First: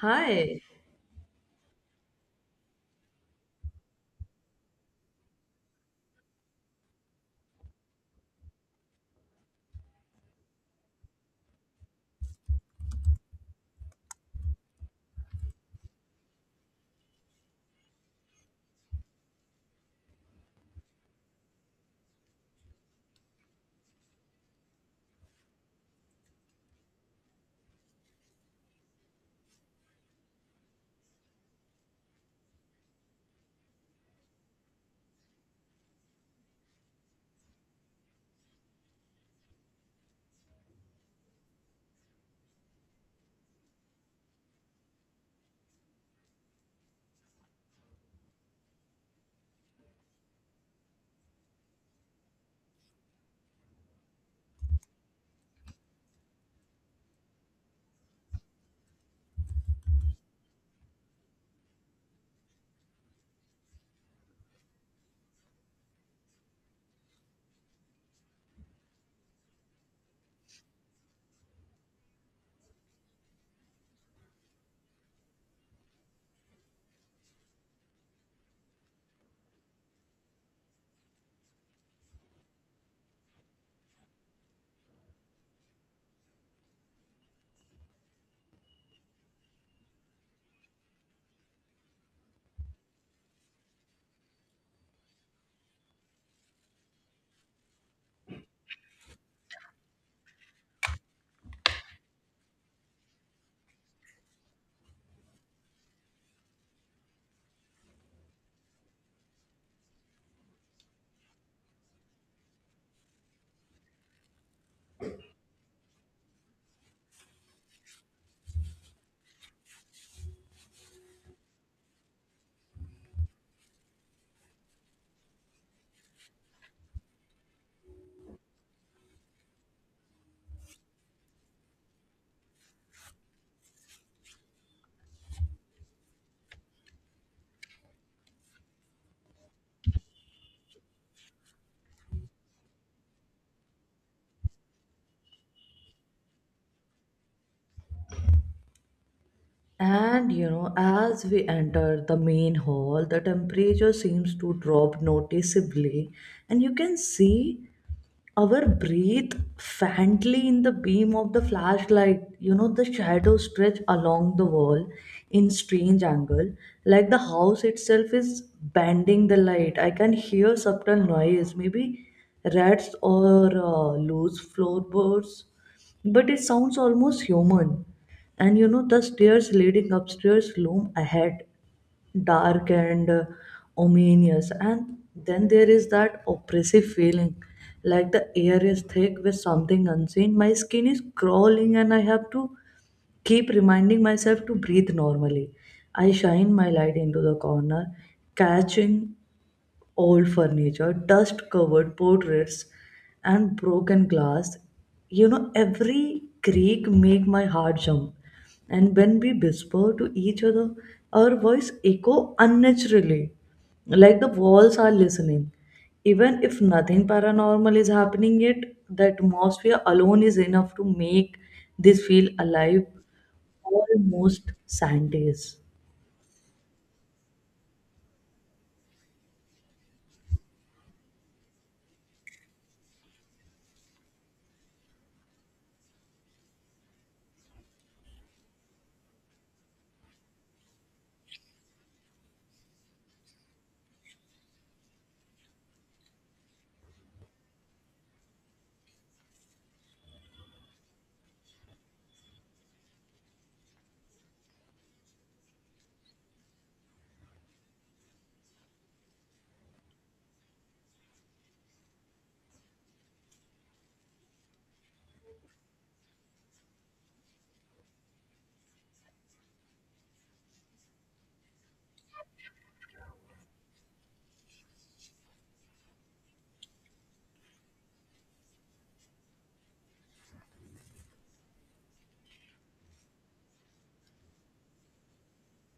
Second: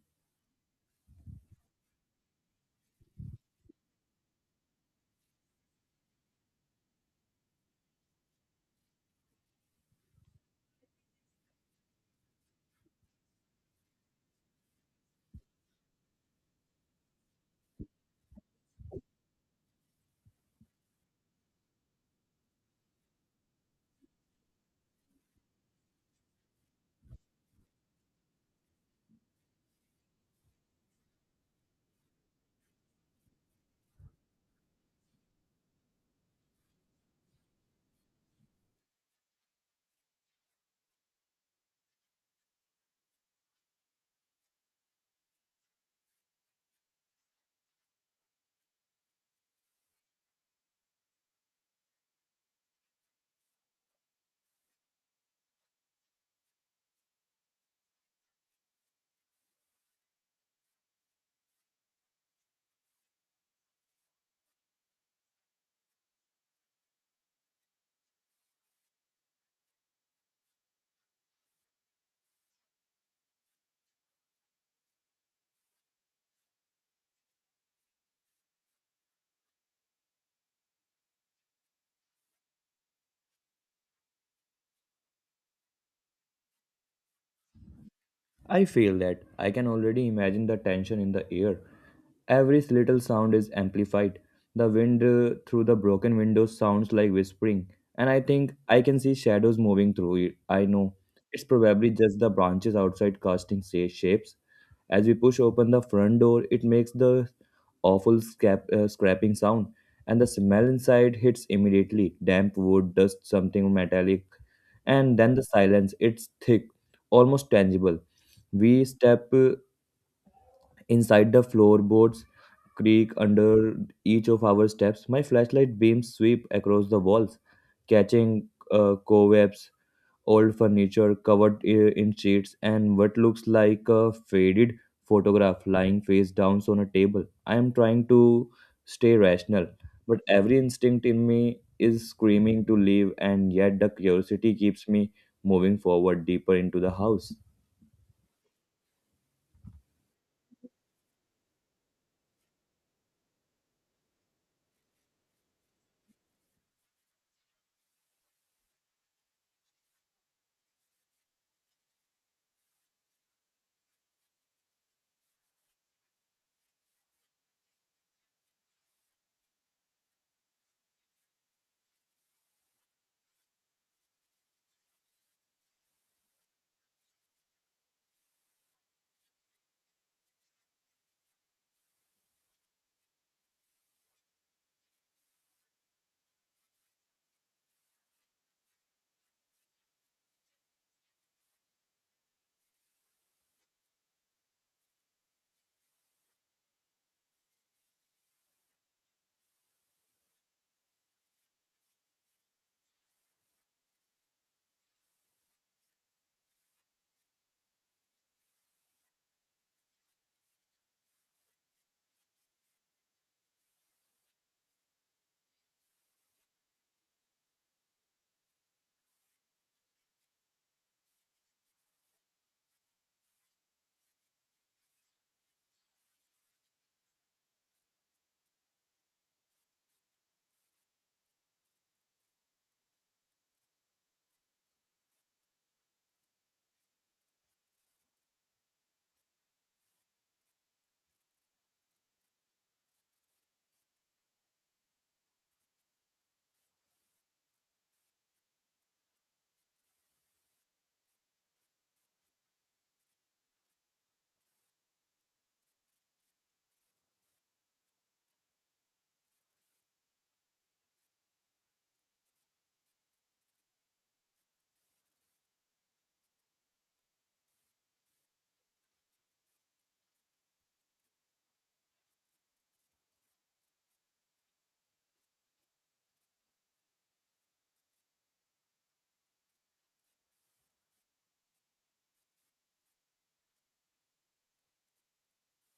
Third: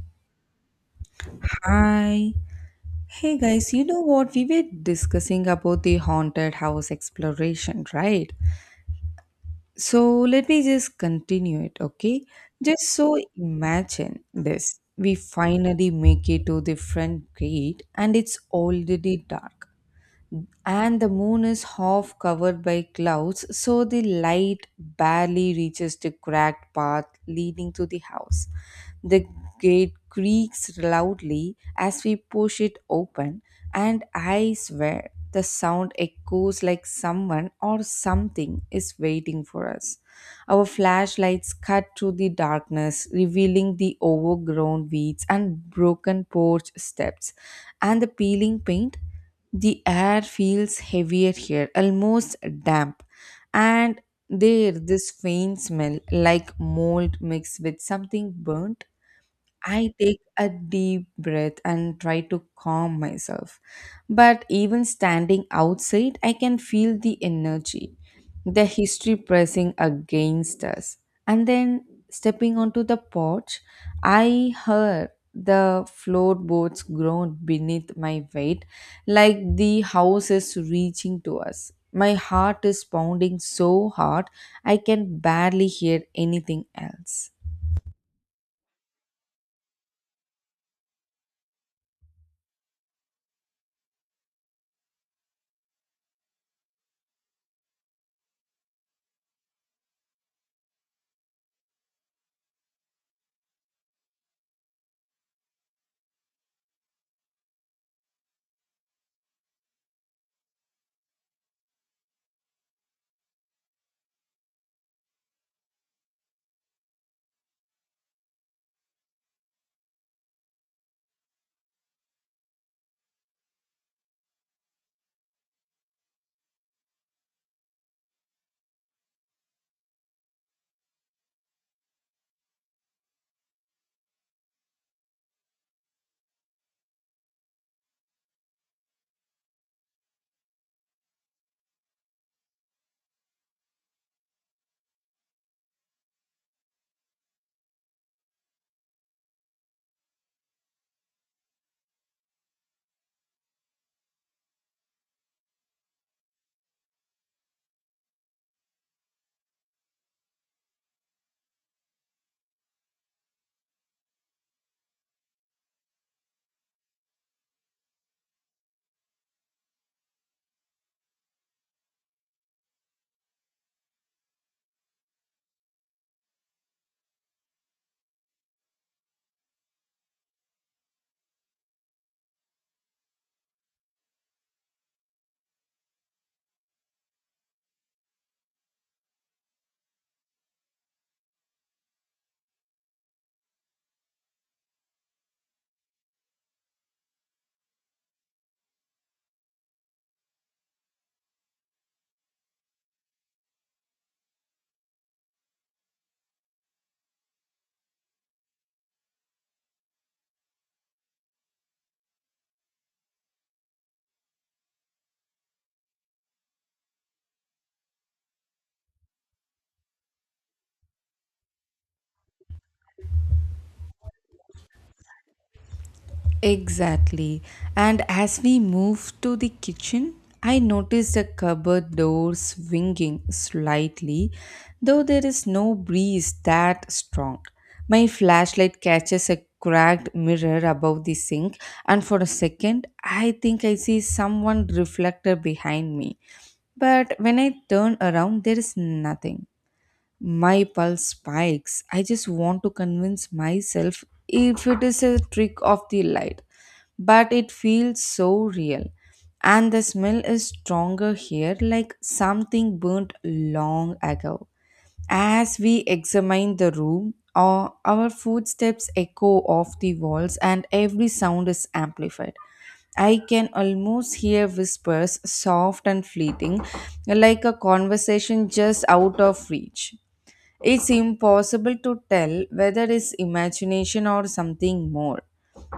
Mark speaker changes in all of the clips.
Speaker 1: Hi.
Speaker 2: Hi. Hey guys, you know what? We were discussing about the haunted house exploration, right? So let me just continue it, okay? Just so imagine this. We finally make it to the front gate and it's already dark. And the moon is half covered by clouds, so the light barely reaches the cracked path leading to the house. The gate creaks loudly as we push it open, and I swear the sound echoes like someone or something is waiting for us. Our flashlights cut through the darkness, revealing the overgrown weeds and broken porch steps and the peeling paint. The air feels heavier here, almost damp. And there, this faint smell like mold mixed with something burnt. I take a deep breath and try to calm myself. But even standing outside, I can feel the energy, the history pressing against us. And then stepping onto the porch, I heard the floorboards groan beneath my weight, like the house is reaching to us. My heart is pounding so hard, I can barely hear anything else.
Speaker 3: I feel that I can already imagine the tension in the air. Every little sound is amplified. The wind through the broken windows sounds like whispering, and I think I can see shadows moving through it. I know it's probably just the branches outside casting shapes, as we push open the front door, it makes the awful scrapping sound, and the smell inside hits immediately damp wood, dust, something metallic. And then the silence, it's thick, almost tangible. We step inside the floorboards, creak under each of our steps. My flashlight beams sweep across the walls, catching cobwebs old furniture covered in sheets, and what looks like a faded photograph lying face down on a table. I am trying to stay rational, but every instinct in me is screaming to leave, and yet the curiosity keeps me moving forward deeper into the house.
Speaker 1: And you know, as we enter the main hall, the temperature seems to drop noticeably, and you can see. Our breathe faintly in the beam of the flashlight. You know, the shadows stretch along the wall in strange angle, like the house itself is bending the light. I can hear subtle noise, maybe rats or loose floorboards, but it sounds almost human. And you know, the stairs leading upstairs loom ahead dark and ominous, and then there is that oppressive feeling like the air is thick with something unseen. My skin is crawling and I have to keep reminding myself to breathe normally. I shine my light into the corner, catching old furniture, dust covered portraits, and broken glass. You know, every creak make my heart jump. And when we whisper to each other, our voice echo unnaturally, like the walls are listening. Even if nothing paranormal is happening yet, the atmosphere alone is enough to make this feel alive, almost Sundays.
Speaker 2: Exactly. And as we moved to the kitchen, I noticed the cupboard door swinging slightly, though there is no breeze that strong. My flashlight catches a cracked mirror above the sink, and for a second, I think I see someone reflected behind me. But when I turn around, there is nothing. My pulse spikes. I just want to convince myself if it is a trick of the light, but it feels so real. And the smell is stronger here, like something burnt long ago. As we examine the room, our footsteps echo off the walls, and every sound is amplified. I can almost hear whispers, soft and fleeting, like a conversation just out of reach. It's impossible to tell whether it's imagination or something more,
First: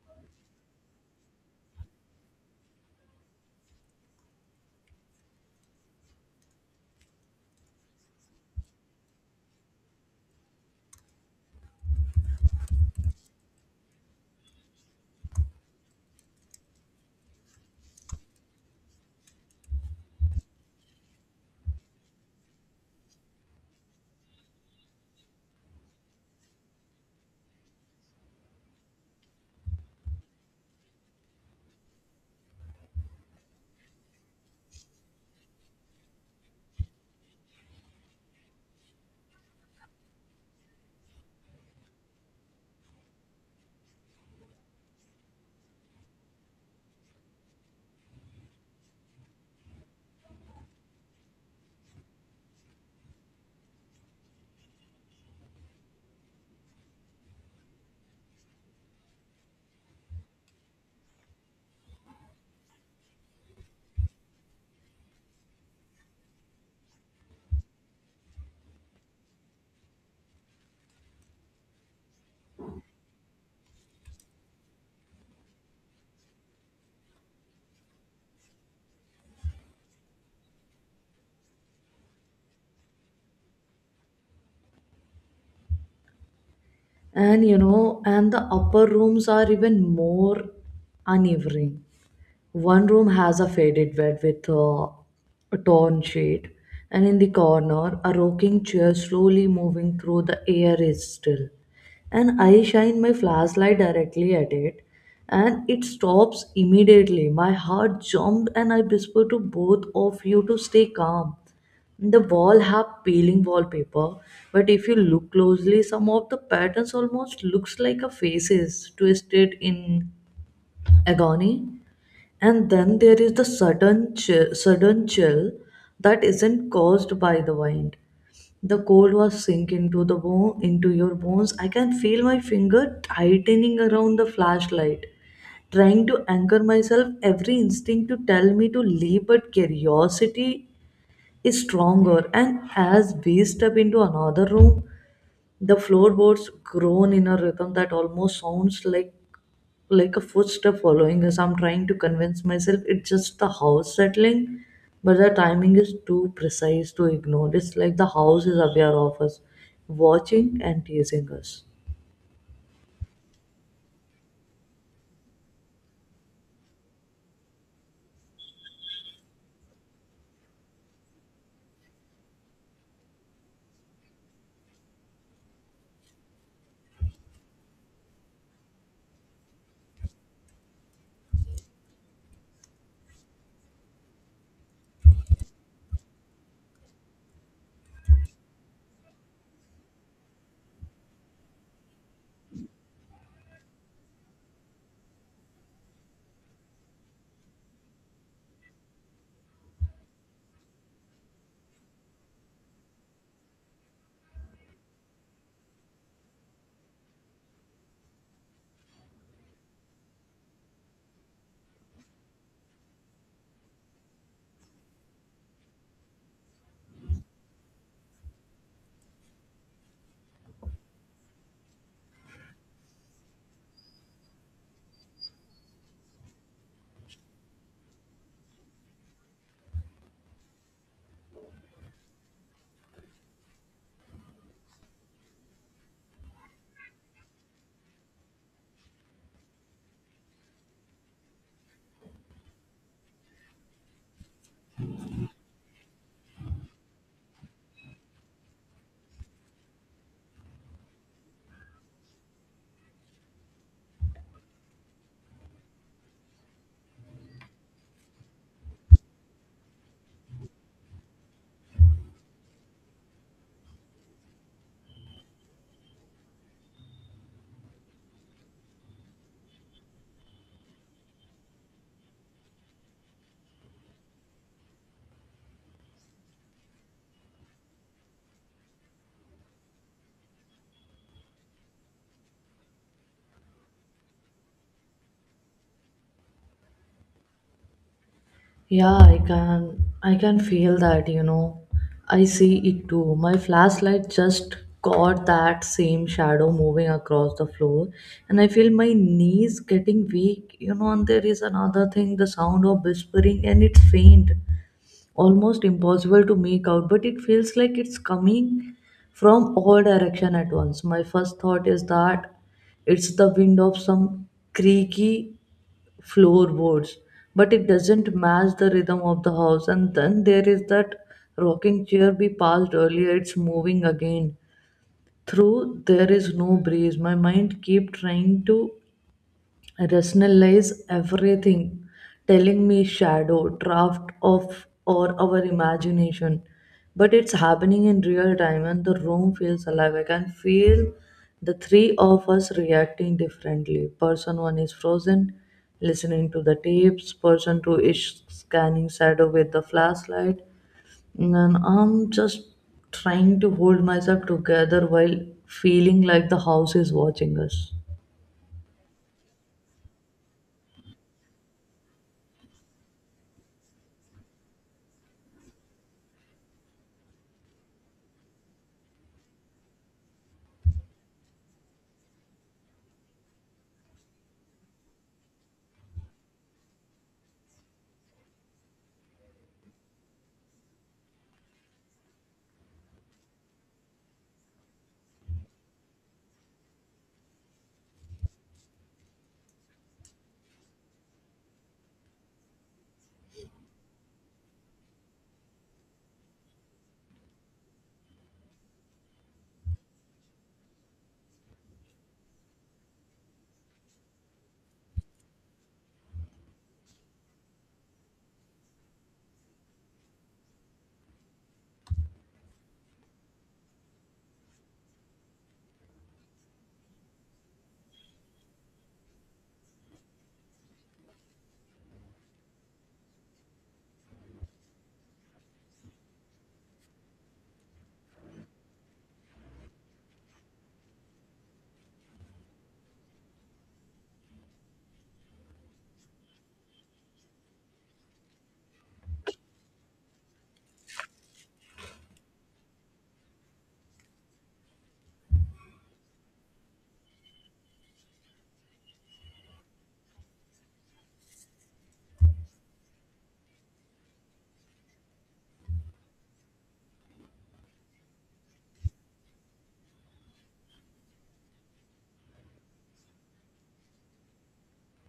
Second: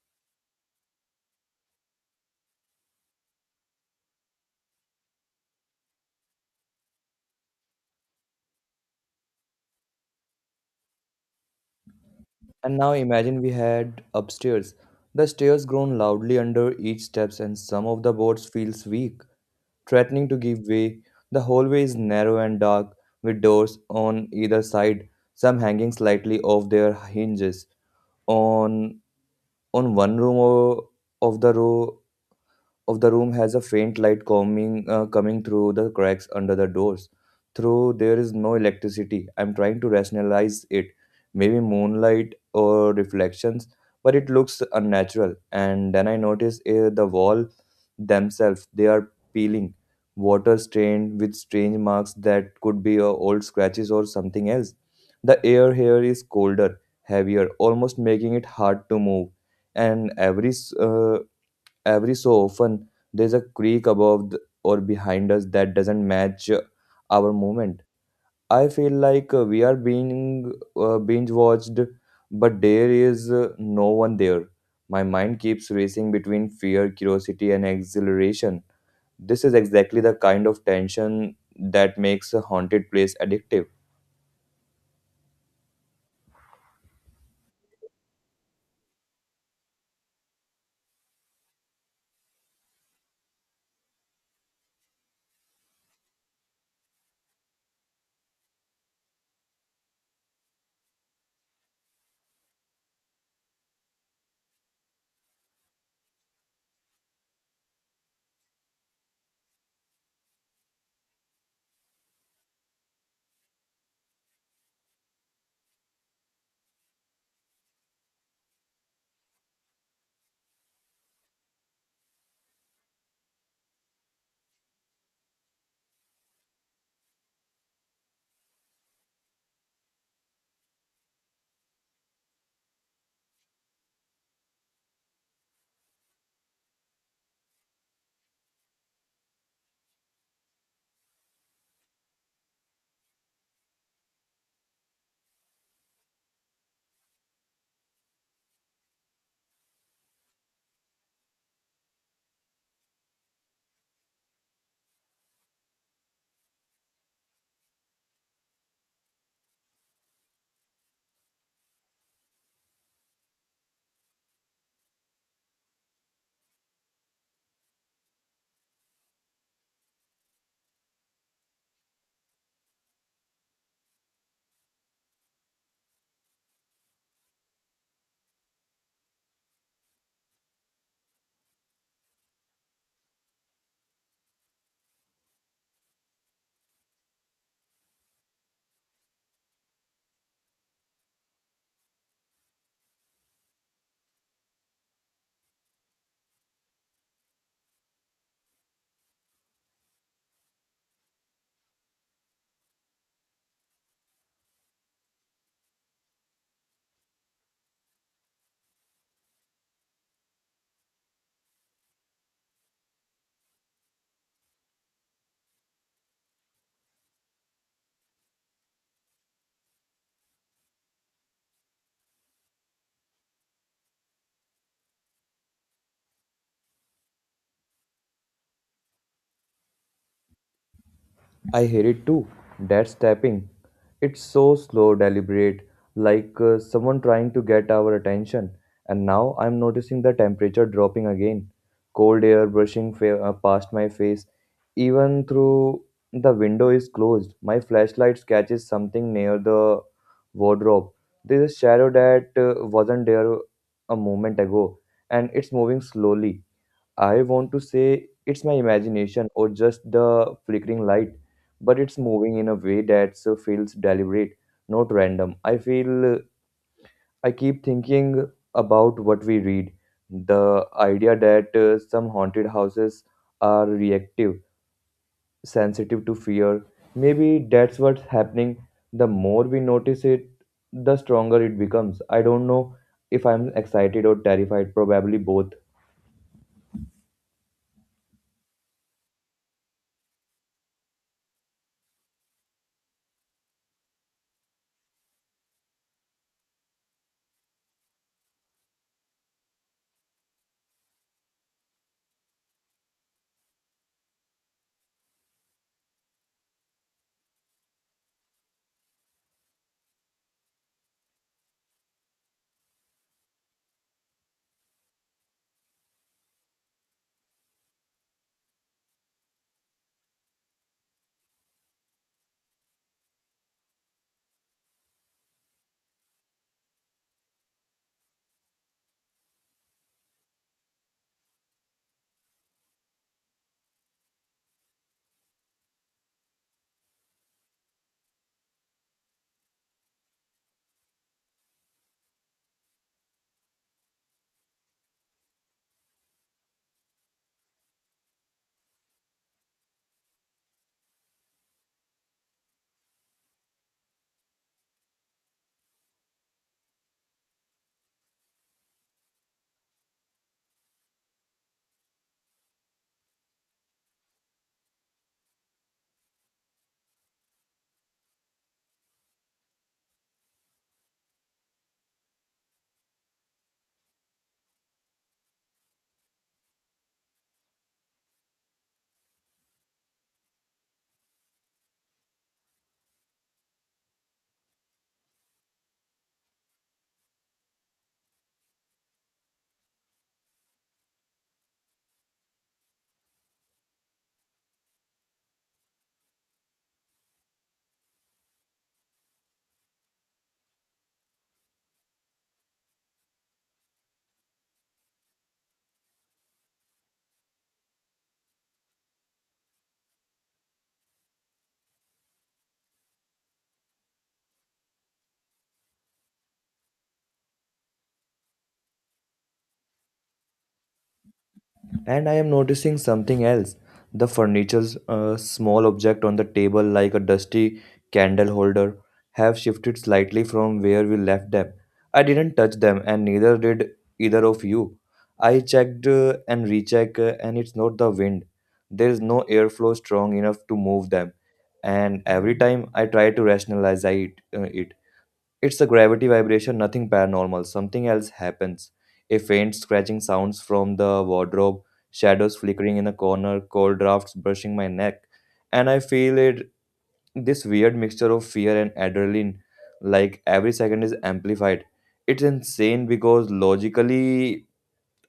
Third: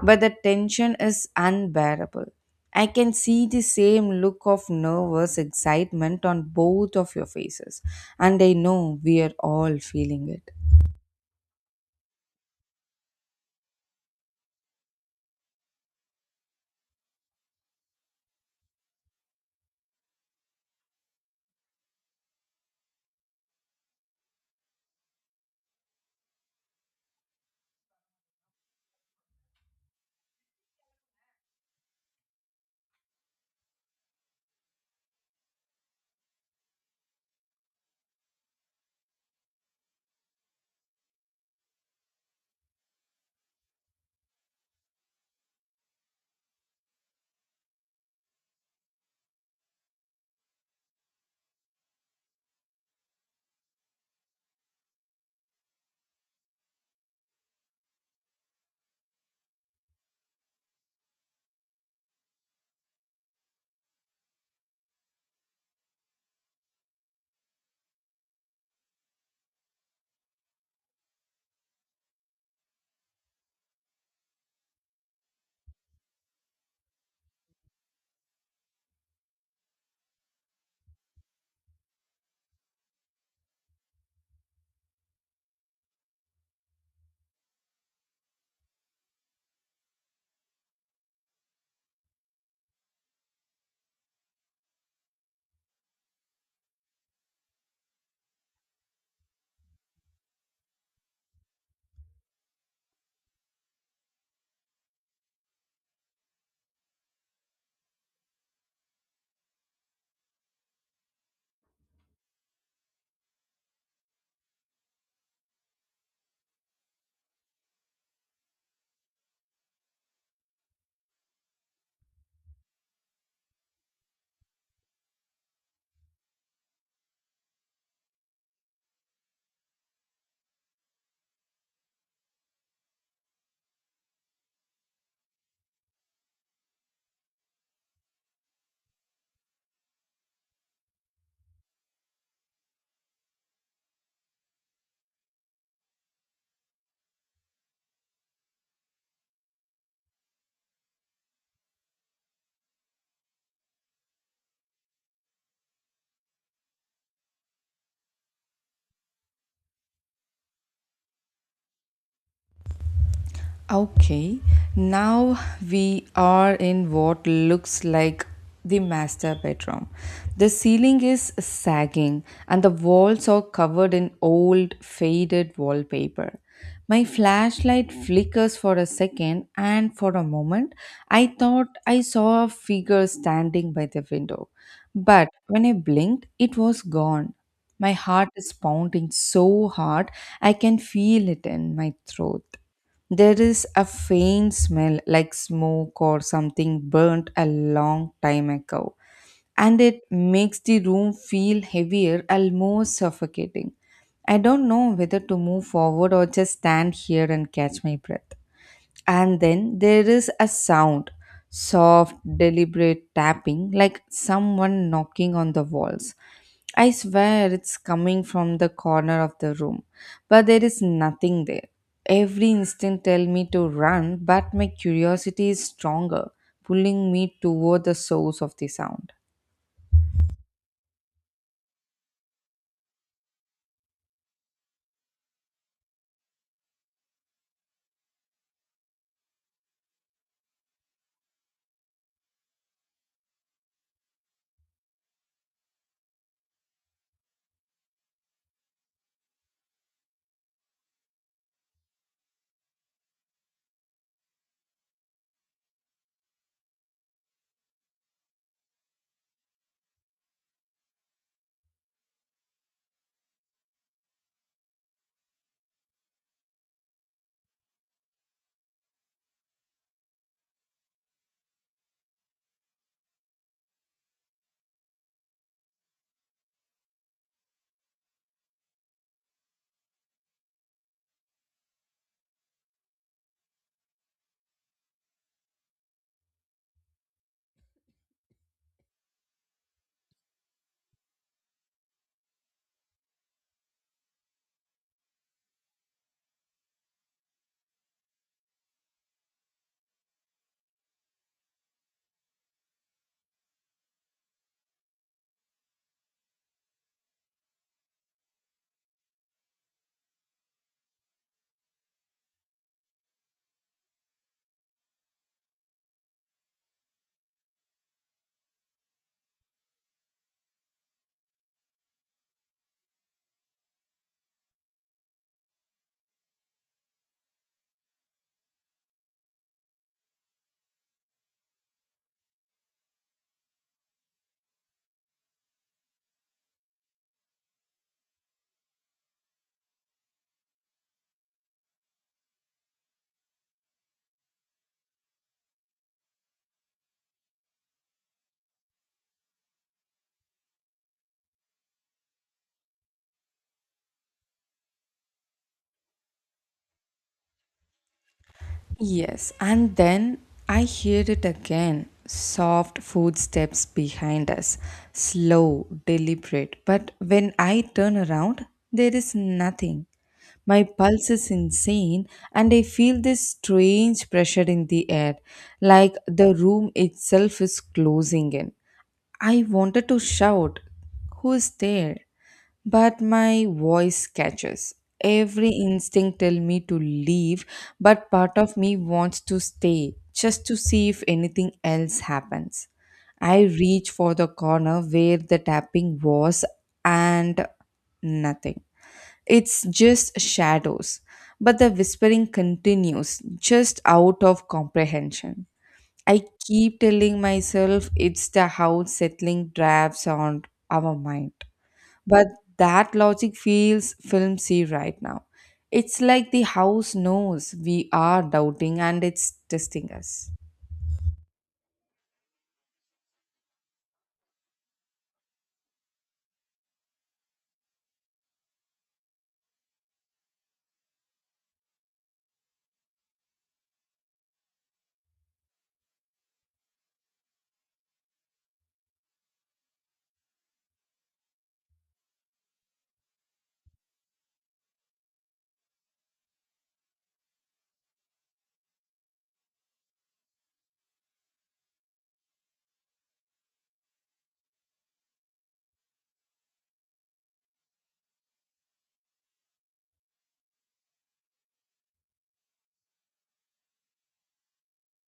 Speaker 2: but the tension is unbearable. I can see the same look of nervous excitement on both of your faces, and I know we are all feeling it.
Speaker 3: And now imagine we had upstairs. The stairs groan loudly under each steps and some of the boards feels weak, threatening to give way. The hallway is narrow and dark, with doors on either side, some hanging slightly off their hinges. On on one room o- of the row of the room has a faint light coming through the cracks under the doors. Through there is no electricity. I'm trying to rationalize it. Maybe moonlight or reflections, but it looks unnatural. And then I notice the wall themselves. They are peeling, water stained with strange marks that could be old scratches or something else. The air here is colder, heavier, almost making it hard to move. And every so often there's a creak or behind us that doesn't match our movement. I feel like we are being binge watched, but there is no one there. My mind keeps racing between fear, curiosity and exhilaration. This is exactly the kind of tension that makes a haunted place addictive.
Speaker 1: And you know, and the upper rooms are even more uneven. One room has a faded bed with a torn sheet, and in the corner a rocking chair slowly moving through the air is still. And I shine my flashlight directly at it and it stops immediately. My heart jumped and I whisper to both of you to stay calm. The wall have peeling wallpaper, but if you look closely, some of the patterns almost looks like a faces twisted in agony. And then there is the sudden chill that isn't caused by the wind. The cold was sink into the bone, into your bones. I can feel my finger tightening around the flashlight, trying to anchor myself. Every instinct to tell me to leave, but curiosity is stronger. And as we step into another room, the floorboards groan in a rhythm that almost sounds like a footstep following us. I'm trying to convince myself it's just the house settling, but the timing is too precise to ignore. It's like the house is aware of us, watching and teasing us.
Speaker 2: Okay, now we are in what looks like the master bedroom. The ceiling is sagging and the walls are covered in old, faded wallpaper. My flashlight flickers for a second, and for a moment, I thought I saw a figure standing by the window. But when I blinked, it was gone. My heart is pounding so hard I can feel it in my throat. There is a faint smell like smoke or something burnt a long time ago, and it makes the room feel heavier, almost suffocating. I don't know whether to move forward or just stand here and catch my breath. And then there is a sound, soft, deliberate tapping, like someone knocking on the walls. I swear it's coming from the corner of the room, but there is nothing there. Every instinct tell me to run, but my curiosity is stronger, pulling me toward the source of the sound.
Speaker 3: I hate it too. That's tapping. It's so slow, deliberate, like someone trying to get our attention. And now I'm noticing the temperature dropping again. Cold air brushing past my face, even through the window is closed. My flashlight catches something near the wardrobe. There's a shadow that wasn't there a moment ago, and it's moving slowly. I want to say it's my imagination or just the flickering light, but it's moving in a way that so feels deliberate, not random. I feel I keep thinking about what we read, the idea that some haunted houses are reactive, sensitive to fear. Maybe that's what's happening. The more we notice it, the stronger it becomes. I don't know if I'm excited or terrified, probably both.
Speaker 1: Yeah, I can feel that, you know. I see it too. My flashlight just caught that same shadow moving across the floor, and I feel my knees getting weak, you know, and there is another thing, the sound of whispering, and it's faint. Almost impossible to make out, but it feels like it's coming from all direction at once. My first thought is that it's the wind of some creaky floorboards, but it doesn't match the rhythm of the house. And then there is that rocking chair we passed earlier, it's moving again through there is no breeze. My mind keep trying to rationalize everything, telling me shadow, draft of, or our imagination. But it's happening in real time and the room feels alive. I can feel the three of us reacting differently. Person one is frozen, listening to the tapes, person two is scanning shadow with the flashlight, and I'm just trying to hold myself together while feeling like the house is watching us.
Speaker 2: Yes, and then I hear it again. Soft footsteps behind us, slow, deliberate. But when I turn around, there is nothing. My pulse is insane, and I feel this strange pressure in the air, like the room itself is closing in. I wanted to shout, "Who is there?" but my voice catches. Every instinct tell me to leave, but part of me wants to stay just to see if anything else happens. I reach for the corner where the tapping was, and nothing. It's just shadows, but the whispering continues just out of comprehension. I keep telling myself it's the house settling drafts on our mind, but that logic feels filmsy right now. It's like the house knows we are doubting and it's testing us.
Speaker 3: And I am noticing something else. The furniture's small object on the table, like a dusty candle holder, have shifted slightly from where we left them. I didn't touch them, and neither did either of you. I checked and rechecked, and it's not the wind. There is no airflow strong enough to move them. And every time I try to rationalize it, it's a gravity vibration, nothing paranormal. Something else happens. A faint scratching sounds from the wardrobe, shadows flickering in a corner, cold drafts brushing my neck, and I feel it, this weird mixture of fear and adrenaline, like every second is amplified. It's insane because logically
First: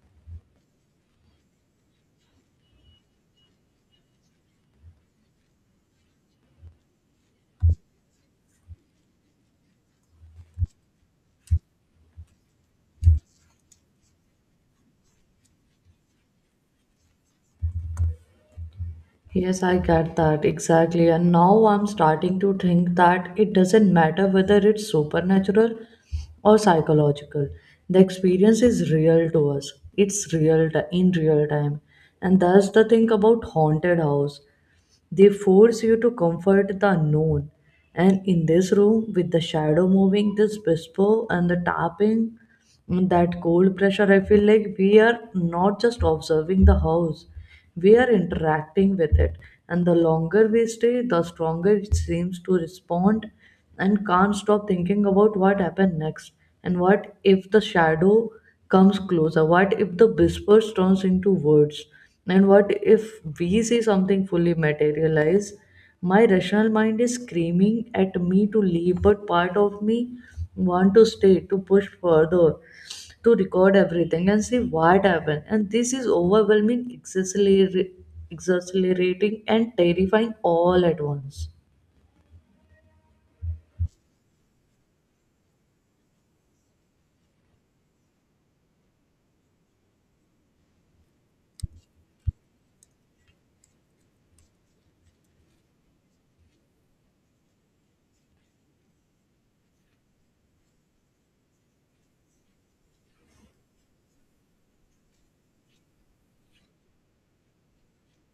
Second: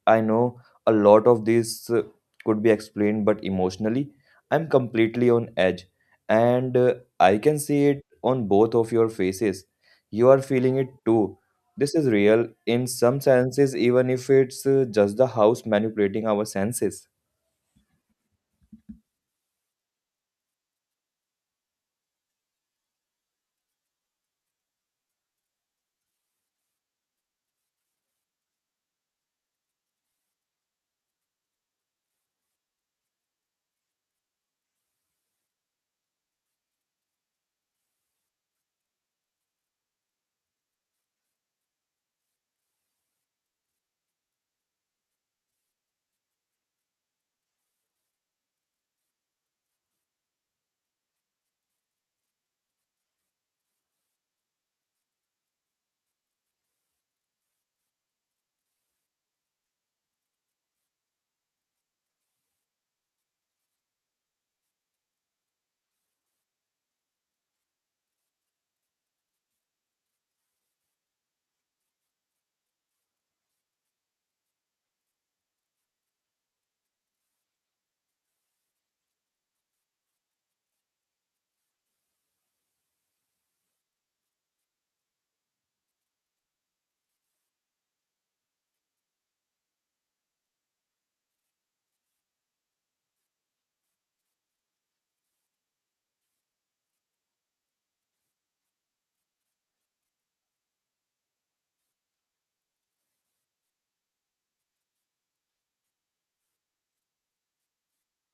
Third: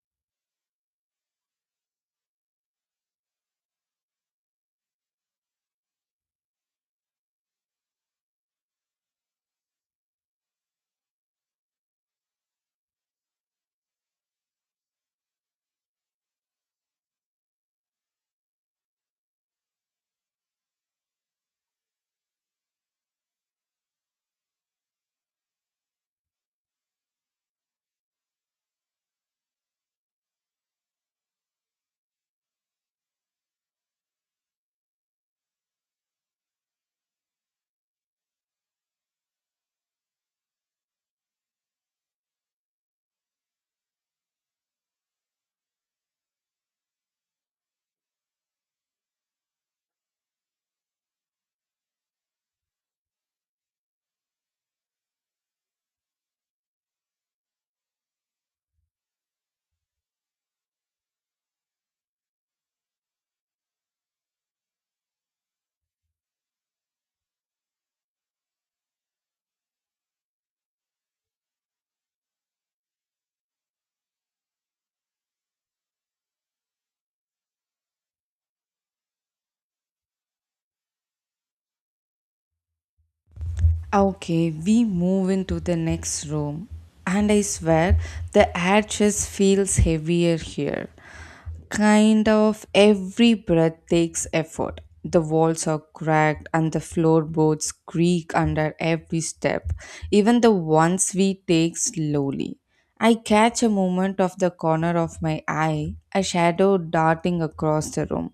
Speaker 3: I know a lot of this could be explained, but emotionally, I'm completely on edge. And I can see it on both of your faces. You are feeling it too. This is real in some senses, even if it's just the house manipulating our senses.
Speaker 1: Yes, I get that exactly. And now I'm starting to think that it doesn't matter whether it's supernatural or psychological. The experience is real to us. It's real in real time. And that's the thing about haunted house. They force you to comfort the unknown. And in this room, with the shadow moving, this whisper and the tapping, mm, that cold pressure, I feel like we are not just observing the house, we are interacting with it. And the longer we stay, the stronger it seems to respond, and can't stop thinking about what happened next. And what if the shadow comes closer, what if the whispers turns into words, and what if we see something fully materialize? My rational mind is screaming at me to leave, but part of me want to stay, to push further, to record everything and see what happened. And this is overwhelming, exasperating and terrifying all at once.
Speaker 2: Okay, we move into the next room, and I swear the air just feels heavier here. Kind of every breath takes effort. The walls are cracked and the floorboards creak under every step. Even the ones we take slowly. I catch a moment of the corner of my eye, a shadow darting across the room.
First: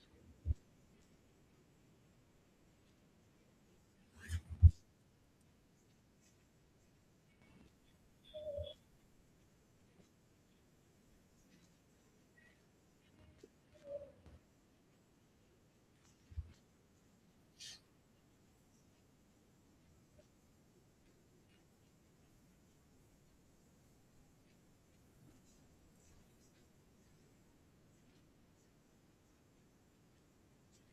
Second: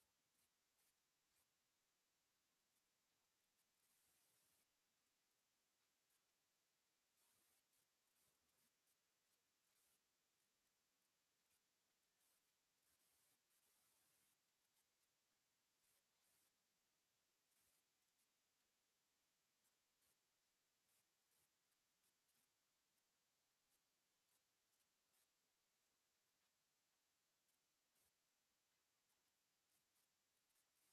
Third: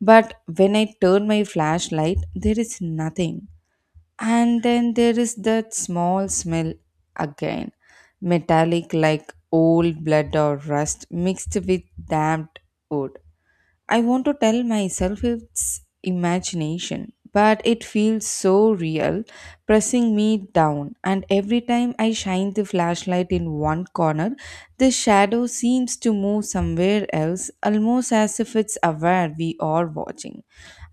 Speaker 2: But when I turn my flashlight, there is nothing. And then there is that small smell again, metallic like old blood or rust mixed with damp wood. I want to tell myself it's imagination, but it feels so real, pressing me down. And every time I shine the flashlight in one corner, the shadow seems to move somewhere else, almost as if it's aware we are watching.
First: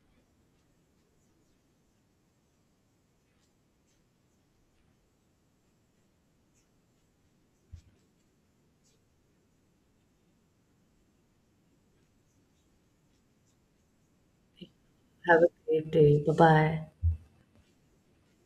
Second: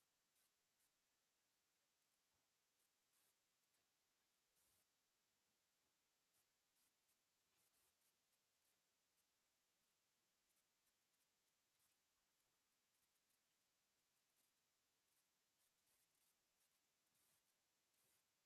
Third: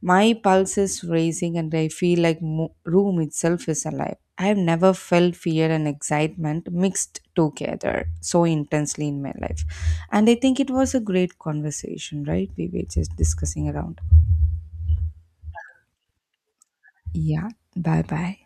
Speaker 2: My pulse is racing and I feel like room itself is alive. I have never felt fear and excitement mixed together so intensely in my life. And I think it was a great conversation, right? We were just discussing around.
Speaker 1: Have a great day. Bye bye.
Speaker 2: Yeah, bye bye.